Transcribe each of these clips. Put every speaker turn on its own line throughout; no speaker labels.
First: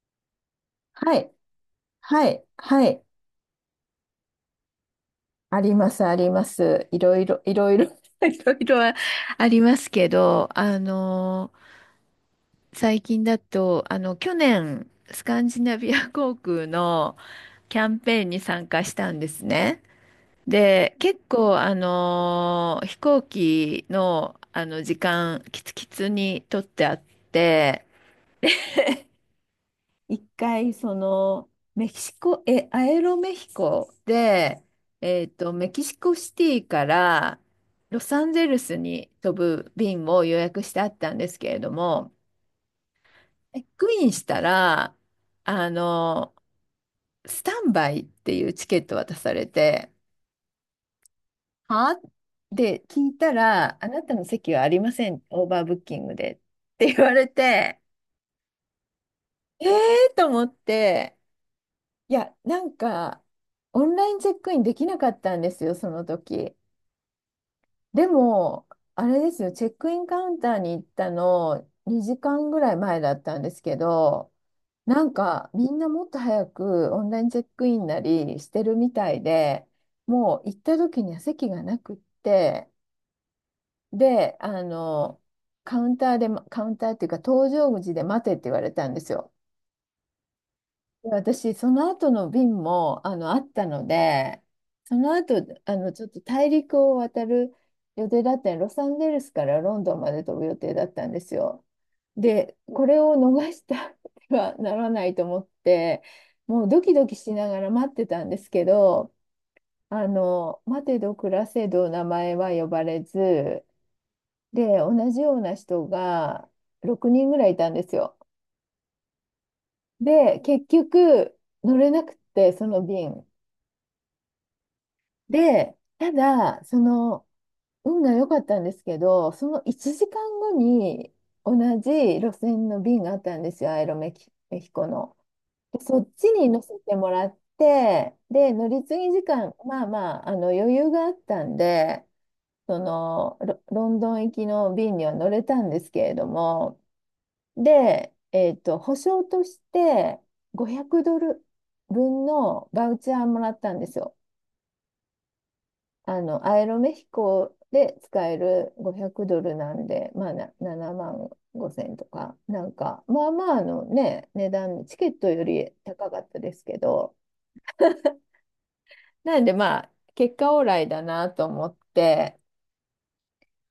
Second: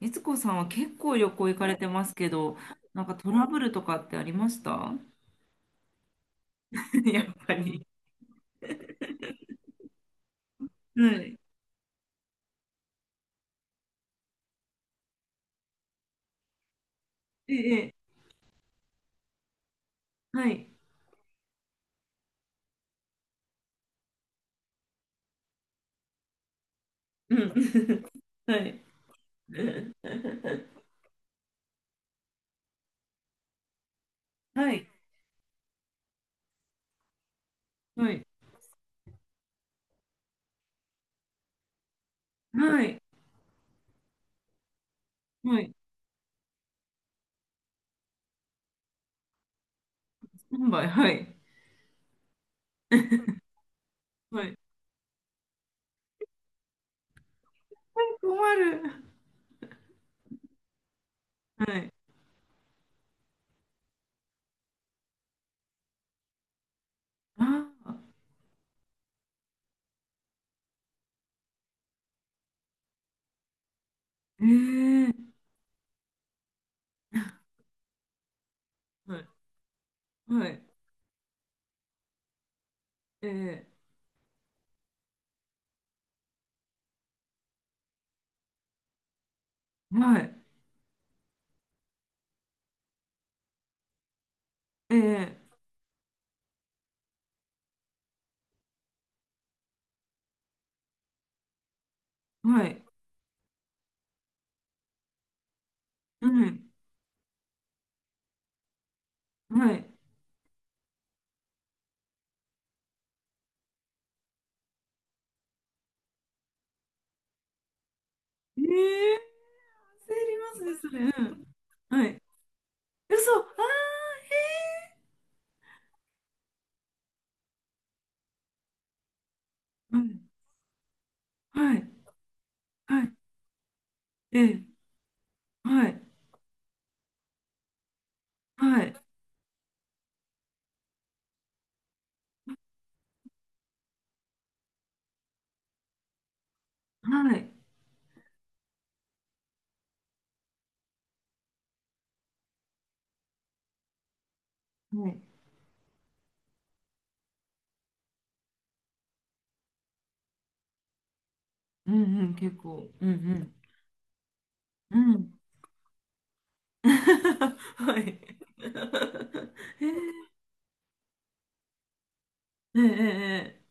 いつこさんは結
は
構旅
い、
行行かれてます
は
け
い、
ど、
はい。
なんかトラブルとかってありました？
あります、あります。い ろ
や
い
っ
ろ、い
ぱ
ろいろ、
り。
いろいろはありますけど、
はい。
最近だと、去年、スカンジナビア航空の
え
キャ
え、え
ン
え
ペーンに参加したんですね。
はい。
で、結構、飛行機の、時間、キツキツに取ってあっ
うん。
て、
はい。
一回そのメキシコ、え、アエロメヒコで、
はい。
メキシコシティからロ
は
サ
い。
ンゼルスに飛ぶ便を予約してあったんですけれども、
はい。
チェックインしたら、
は
あ
い。
の、スタンバイっていうチケット渡されて、
スタンバイ。はい。
はで、聞いたら、あなたの
は
席
い。
はありません、オーバーブッキングでって言われて、
困る。
えーと思って、
はい。
いや、なんか、オンラインチェックインできなかったんですよ、その時。
ああ。
でも、あれですよ、チェックインカウンターに行ったの2時間ぐらい前だったんですけど、
え
なん
え。
かみんなもっと早くオンラインチェックインなりしてるみた
は
い
い。
で、もう
は
行っ
い。
た時には席がなくって、
ええ。
で、カウンターで、カウンターっていうか、搭乗口で待てって言われたんですよ。
はい。
で私、その後の便も、あったので、そ
え
の後、
え。
ちょっと大陸を渡る予定だったのロサンゼルスからロンドンまで飛ぶ予定だったんですよ。で、
はい。
これを逃したてはならないと思って、
う
もう
ん。
ドキドキしながら待ってたんですけど、
はい。
待てど暮らせど名前は呼ばれず、で、同じような人が6人ぐらいいたんですよ。
ええ。焦り
で、結
ますね、それ。う
局、
ん。
乗れな
は
くっ
い。
て、その便。
嘘。ああ。へえ。
で、ただ、その、運が良かったんですけど、その1
は
時
い、
間後に同
はい、
じ路線の便
は
が
い、
あったんですよ、アイロメキ、
え
メ
え、
ヒコの。で、
は
そ
い、
っちに乗せてもらって、で、乗
は
り
い、
継ぎ時間、まあまあ、余裕があったんで、ロンドン行きの便には乗れたんですけれども、
はい、
で、保証として500ドル分のバウチャーもらったんですよ。
はい、
アイロメヒコで使える500ドルなんで、まあ、7万5
う
千と
んうん、
か、
結
なん
構、
か、
う
まあま
ん
ああのね、値段、
う
チケ
ん、う
ット
ん。
より高かったですけ ど、
はい。
なんでま
え
あ、
え、
結果オーライだなと思って、
ええ、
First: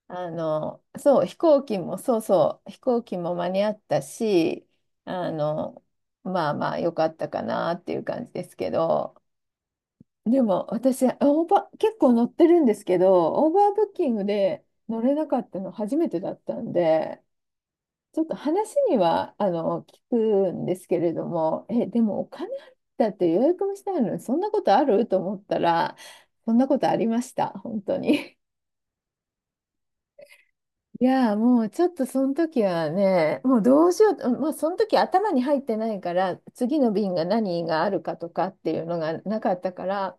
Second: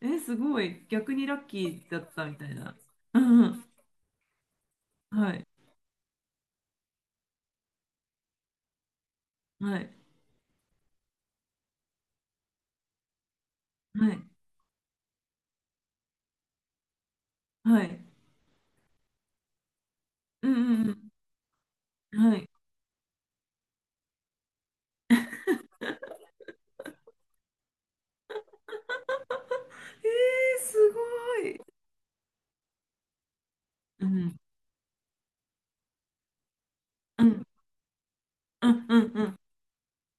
ええ、ええすごい、逆に
飛
ラッキ
行機
ー
も、
だっ
そう
たみたい
そう、
な。
飛行機
う
も
んう
間に
ん、
合ったし、
は
あ
い、
の、まあまあ、良かったかなっていう感じですけど、
はい、
でも私、オーバー、結構乗ってるんですけど、オーバーブッキ
は
ン
い、
グで乗れなかったの初めてだったんで、
はい、
ちょっと話には聞
うん
くんです
う
け
ん
れども、え、で
う
もお
ん、は
金
い。
払ったって予約もしたいのに、そんなことあると思ったら、そんなことありました、本当に。
ええ、す
いやー
ご
も
い。
うちょっとその時はね、もうどうし
う
ようと、
ん、
まあ、その時頭に入ってないから、次の便
う
が
ん、
何があるかとかっ
う
ていう
ん、
の
うん、
が
うん、
なかったから、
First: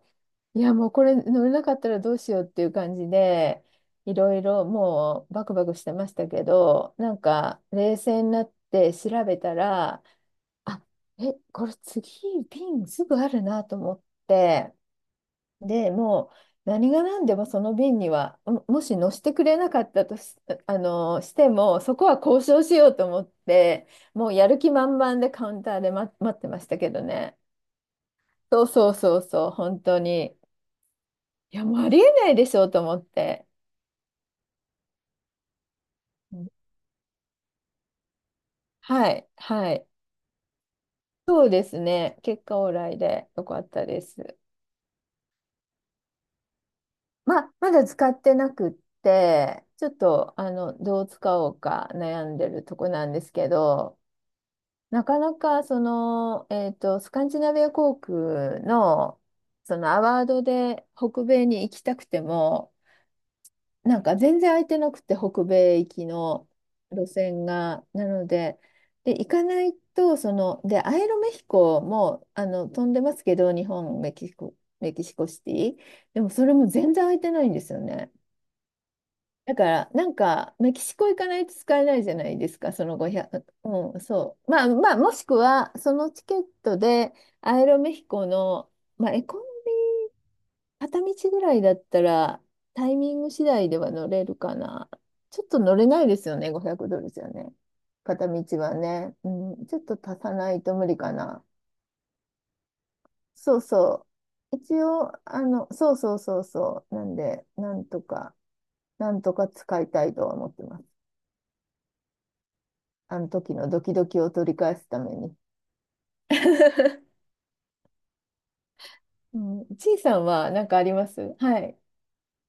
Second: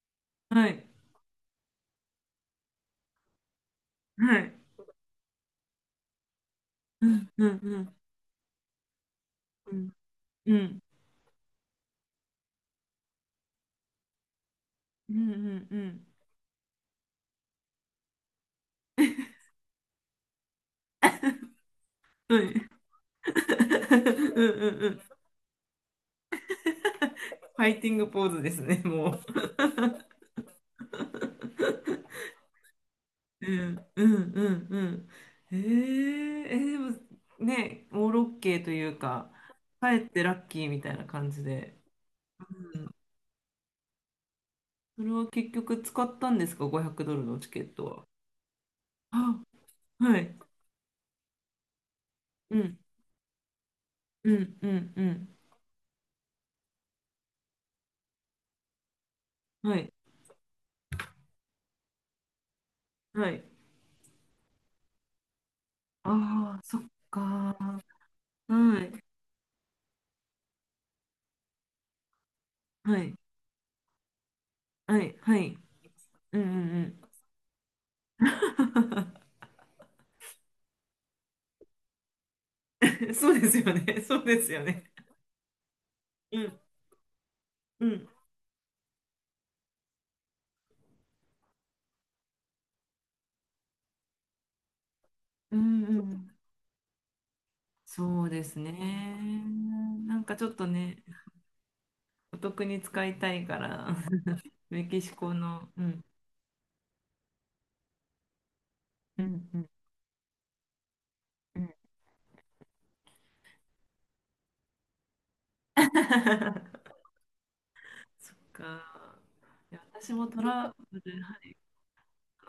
い
は
や、
い、
もうこれ乗れなかったらどうしようっていう感じで、い
は
ろい
い、
ろもうバクバクしてましたけど、
う
なん
ん、うん、
か
う
冷
ん、
静になって調べた
うん、
ら、
うん、う
あ、
ん、
これ次瓶すぐあるなと思って、
うん、う
で、
ん、
もう何が何でもその瓶には、もし乗せてくれなかったとし、あの、しても、そこは
は
交
い。う
渉しようと思って、もう
ん
やる気
うんう
満
ん。フ
々でカウンターで待ってましたけどね。
ァイティングポーズです
そう
ね、
そう
も
そう
う。
そう、本当に。いや、もうありえないでしょうと思って。
うん。え
う
ー
ん、
え、でもね、オーロッケーという
はい、
か、
はい。
帰ってラッキーみたいな感じ
そうで
で。
すね。結果オー
う
ラ
ん、
イでよかったです。
それは結局使ったんですか、500ドルのチケッ
まだ
トは？
使ってなくっ
あ、
て、ちょっ
はい。
と、どう使おうか悩んで
う
ると
ん
こなんですけど、
うんうんう
なかな
ん。
か、スカンジナビア航空の、そ
は
の
い。
アワードで北米に行きたくても、
はい。
なんか全然空いてなくて、北米行きの
ああ、そっ
路
か
線
ー。
が。なので、
はい。
で、行かないと、で、アイロメヒコも、飛ん
は
でま
い。
すけど、日本、メキシコ、メ
は
キシ
い。
コ
は
シテ
い。
ィ。でも、
うん
そ
うん
れ
う
も全
ん。
然空いてないんですよね。だから、なんか、メキシコ行かないと使えないじゃないですか、その
そう
500、
ですよ
う
ね。
ん、
そう
そ
で
う。
すよ
まあ、
ね。
まあ、もしくは、そのチ
う
ケッ
ん
トで、アイロ
う
メヒ
ん。
コの、まあ、エコノ片道ぐらいだったら、タイミング次第では乗れるかな。ちょっ
う
と乗
ん
れな
う
いです
ん
よね、500ドルじゃね。
そ
片
うです
道はね。う
ね。
ん、ちょっと
な
足
ん
さ
かちょ
な
っ
い
と
と無
ね、
理かな。
お得に使いたい
そ
か
う
ら、
そ う。一
メキ
応、
シコの、う
そう
ん。
そうそうそう。なんで、なんとか、なん
う
とか
んうん
使いたいとは思ってます。
うん。
あの時のドキドキを取り返すために。
そっか。
う
い
ん、
や
ちい
私
さん
もト
は何
ラ
かあり
ブル、
ますはい。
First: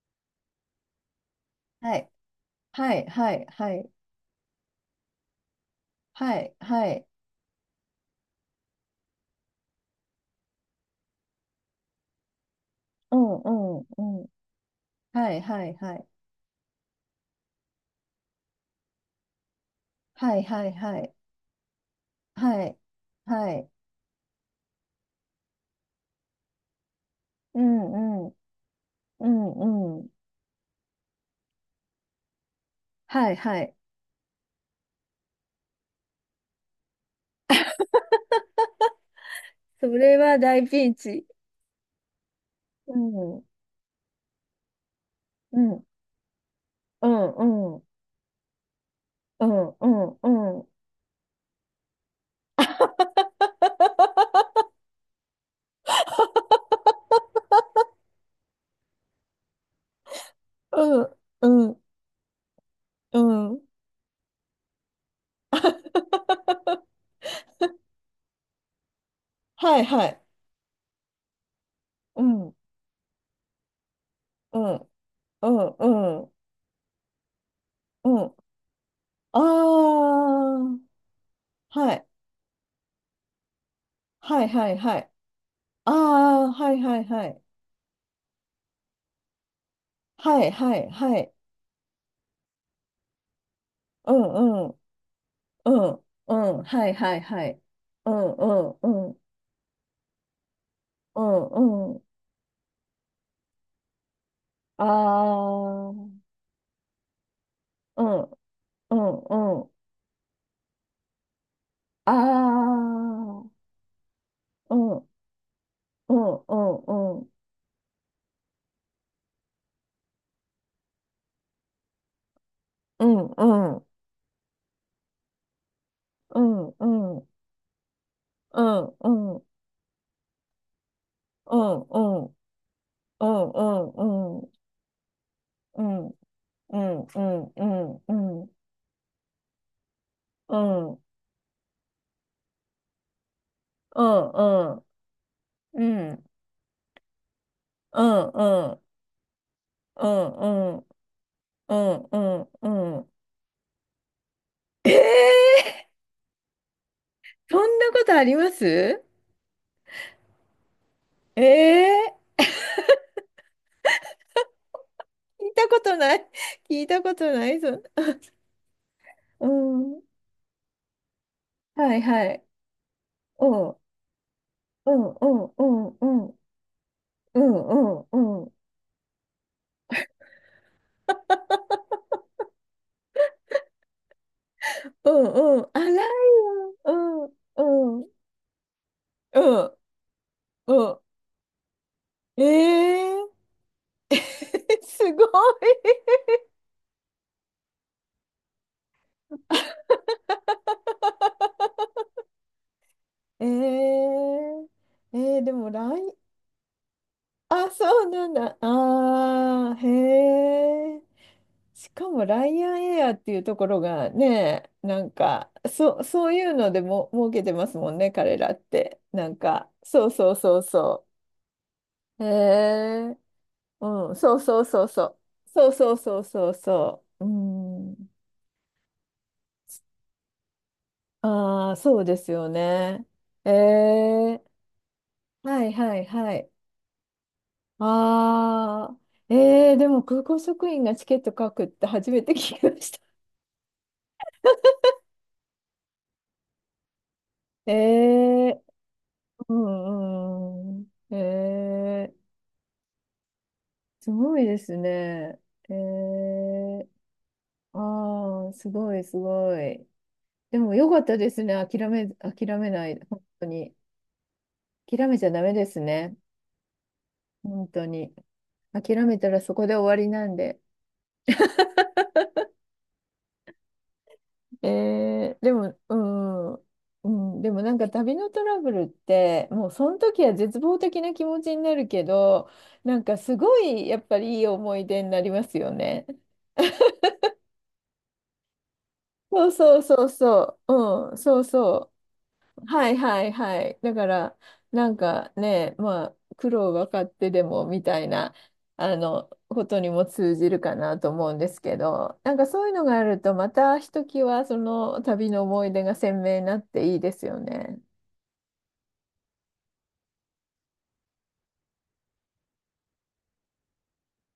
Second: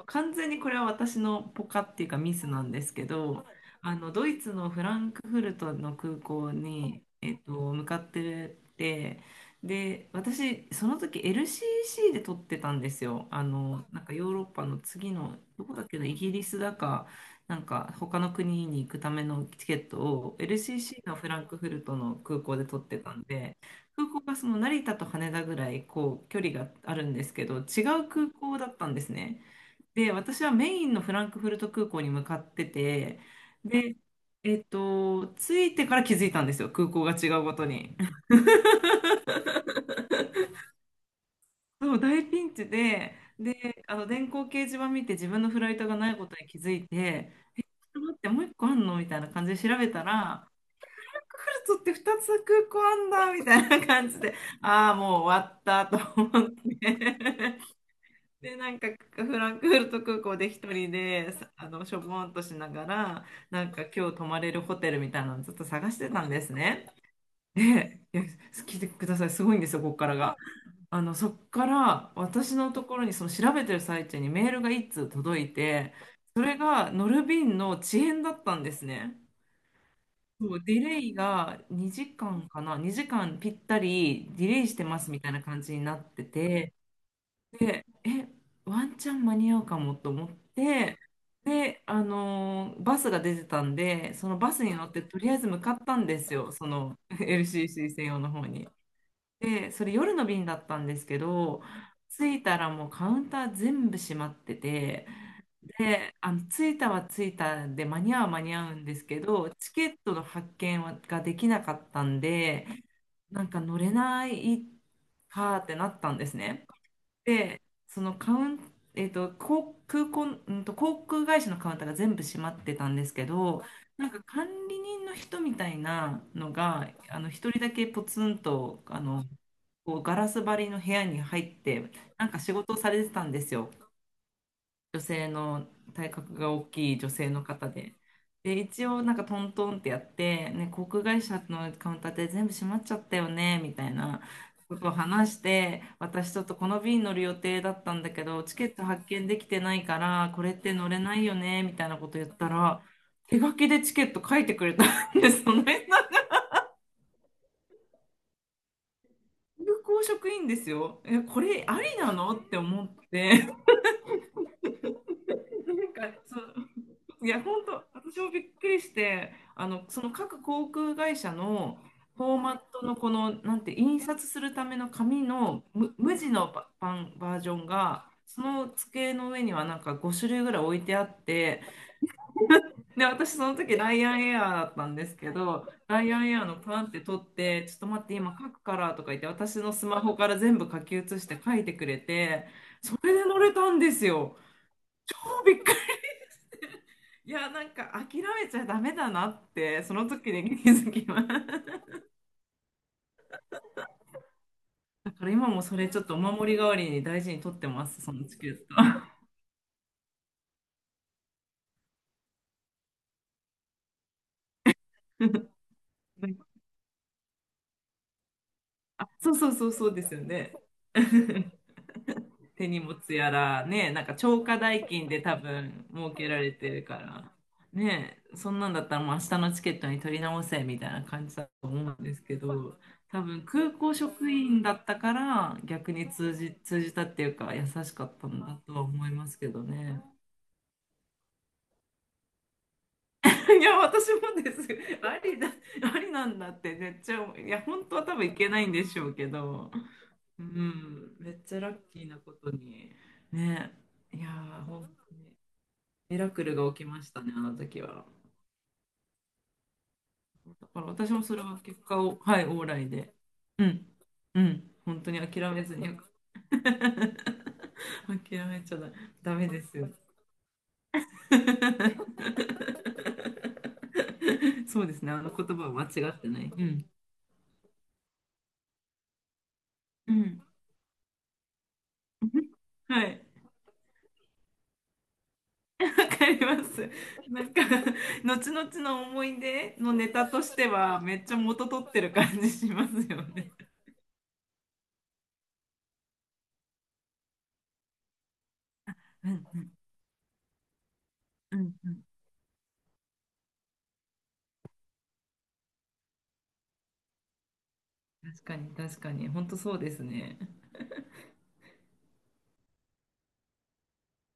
完全にこれは私のポカっ
は
ていう
い。
かミスなんです
は
け
い。は
ど、
い。はい。
あのドイツのフランクフルトの空
は
港
い。は
に、
い。
向かってて、で、私、その時 LCC で撮ってたんです
う
よ。
ん、
あ
うん、
の、なんか
うん、
ヨーロッパの次
は
の、
いは
どこ
い
だっ
は
けな、
い。
イギリスだか、なんか他の国に行くためのチケットを
はいはいは
LCC
い。
のフランクフルトの空港
は
で
い。
撮ってたん
は
で、
い。
空港がその成田と羽田ぐらいこう距離があるんですけど、
う
違う
んう
空
ん。
港だったんです
う
ね。
んうん。
で、私はメインのフランクフルト空港に向かってて、
はいはい。
で、着いてから気づいたんですよ、空港が違うことに。
それは大ピンチ。
そう、大ピンチ
う
で、
ん。
で、あの電光掲示板見て自分のフ
う
ライ
ん。
トがないことに気づい
う
て、ちょ
んうん。
っと待って、もう一個あんのみたいな感
う
じ
ん
で調
う
べたら、
んうん。
クルツって二つ空港あんだみたいな感じで、ああ、もう終わったと思って。で、なんかフランクフルト空港で一人
うん
で、さ
う
あ
ん
の、しょぼんとしなが
う
ら、
ん。
なんか今日泊まれるホテルみたいなのずっと探してたんですね。で、いや、聞いてください。すごいんです
は
よ、
い
ここ
は
から
い。
が。あの、そっから
う
私
ん
のところに、その調べてる最中にメー
う
ルが
ん
一通届
う
い
ん
て、
うん
それが乗る便の遅
う
延だ
ん。
ったんですね。
あ
そう、デ
あ、
ィレイが
はい
2時間かな、2時間ぴったり
は
ディ
い
レイ
は
し
い
て
は
ます
い。
みたいな感じに
あ
なって
あ、は
て、
いはいはい。
で、え、ワンチャン間に合うかもと思っ
はいはい
て、
はい。
で、あのーバスが出てたん
う
で、そのバス
んう
に
ん。
乗ってとりあえず向
う
かった
ん、
んで
う
すよ、
ん、
そ
はい
の
はい はい。
LCC 専
う
用の
ん、
方
う
に。
ん、うん、
で、それ夜の便だったんですけ
う
ど、
ん、うん。
着いたらもうカウンター全部閉まって
あ
て、
あ、う
で、あの着いたは着いたで間に合
ん、
うは間に合うん
う
ですけど、
ん、うん。
チケットの発券はができなかった
あ
んで、な
あ、
んか乗れない
うん、うん、
かってなった
う
んです
ん、
ね。
うん、
で、そのカウン、えっと、航空、空航空会社のカウンターが全部閉まってたん
う
です
ん、
けど、
うん、
なんか管理人の人みたいな
う
の
ん、
が、
う
あ
ん、
の、一人だけポツン
う
と、
ん、
あ
う
の、
ん、うん、
こうガラス張りの部屋に入っ
うん、
て、
うん、
なんか仕事をされてたんですよ。
うん、
女性の
うん、う
体
ん、
格が大
う
きい
ん、
女
う
性の
ん、う
方で。
ん、うん、うん、うん、うん、
で、一応なんかトントンってやって、
うん、う
ね、
ん、う
航
ん、うん、
空会社のカウンターで全部閉まっちゃったよね、みたいなことを話し
う
て、
ん、
私ちょっとこの便乗る予定だったんだけど、チケット発券できてないから、これって乗れないよね、み
う
たいなこと言った
ん。
ら、
うん、
手書きでチケット書いてくれたんです、その
ええ、
辺が。
そんなことあります、
空港職員ですよ。え、こ
え
れありな
え
のっ
ー、
て思って、なん
聞いたことな
か
い。
そ う
聞いたこ
い
と
や、
ない
本
ぞ。
当、私もびっくりして、
う
あの、そ
ん。
の各航空会社の
はい
フ
は
ォー
い。
マットのこの、
う
なん
ん。
て、
う
印刷するための
んうん
紙
うんう
の
んう
無地
ん
のパンバージョンが、
う
そ
んうん
の机の上にはなんか5種類ぐらい置いてあって、で、私その時ライアンエアーだったんで
う
すけ
んう
ど、
ん。あらい
ライアンエアーの
よ。
パンっ
う
て取って、ちょっと
んう
待っ
ん
て今書くからとか言って、
う
私の
ん
スマホから全部
う
書き
ん。
写して書いてくれ
え
て、それ
え
で
ー
乗れたんです よ。
す
超
ごい。
びっくり。 いや、なんか諦めちゃダメだなって、その時で 気づきます。だ
ええ
から
えー
今
で
も
も
それ
ラ
ちょ
イ
っ
ン
とお守り代わりに大事に取って
あ、
ま
そ
す、
う
その
なん
チケ
だ。
ッ
ああ、へえ。しかもライアンエアっていうところがね、なん
ト。
か、そう、そういうのでも儲けてますもんね、彼らって。
あ、
な
そう
ん
そうそ
か、
うそうで
そう
すよ
そう
ね。
そうそ う。へ
手荷物
え。
やら、ね、なん
う
か
ん、そう
超過
そうそ
代
うそ
金
う。
で多
そう
分
そう
設
そう
けら
そ
れ
う
てるか
そう。う
ら、
ん。
ね、そんなんだったらもう明日のチケットに取り直せみたいな感じだと
ああ、
思う
そ
ん
う
で
で
す
す
け
よ
ど、
ね。
多分
え
空港職
え。
員だったから
はい
逆
はい
に
はい。
通じたっていうか優しかったんだとは
ああ。
思いますけど
ええ、でも
ね。
空港職員がチケット書くって初めて聞きました。
いや、私もです。ありだ、ありなんだってめっちゃいや、
え
本当は多分いけな
え、
いんでしょうけ
う
ど。う
んうん。え
ん、めっちゃラッキー
え、
なことに。ね。
す
いや
ごいで
ー、
す
本当に
ね。え
ミラクルが起き
え、
ましたね、あの時は。
ああ、すごい、すごい。
だ
でも、
から
よかっ
私
た
も
で
それ
すね。
は結果を、は
諦
い、オー
め
ラ
な
イ
い。
で。
本当
う
に。
ん、うん、本
諦
当
めち
に
ゃダ
諦
メ
め
で
ず
す
によかっ
ね。本当
た。
に。
諦めちゃだ、
諦めた
ダ
ら
メ
そ
で
こで
す
終
よ。
わりなんで。え
そうですね、あの
え、
言
で
葉は
も、
間違
う
ってない。
ん、
うん。
うん。でも、なんか旅のトラブルって、もう、その
う
時は
ん。
絶望的な気持ちになるけど、な
は
んか、
い。
すごい、やっぱりいい思い出になりますよね。
わかります。なんか、後々の思い
そう
出
そう
の
そ
ネ
う
タとし
そ
ては、
う、う
め
ん、
っちゃ
そう
元取っ
そ
てる感じ
う、
しま
は
す
い
よ
はい
ね。
はい。だから、なんかね、まあ、苦労分かってでもみたいな、
うんう
こ
ん
とにも通じるかなと思うんで
う
す
ん
け
うん。
ど、なんかそういうのがあると、またひときわその旅の思い出が鮮明になっていいですよね。
確かに、確かに、本当そうですね。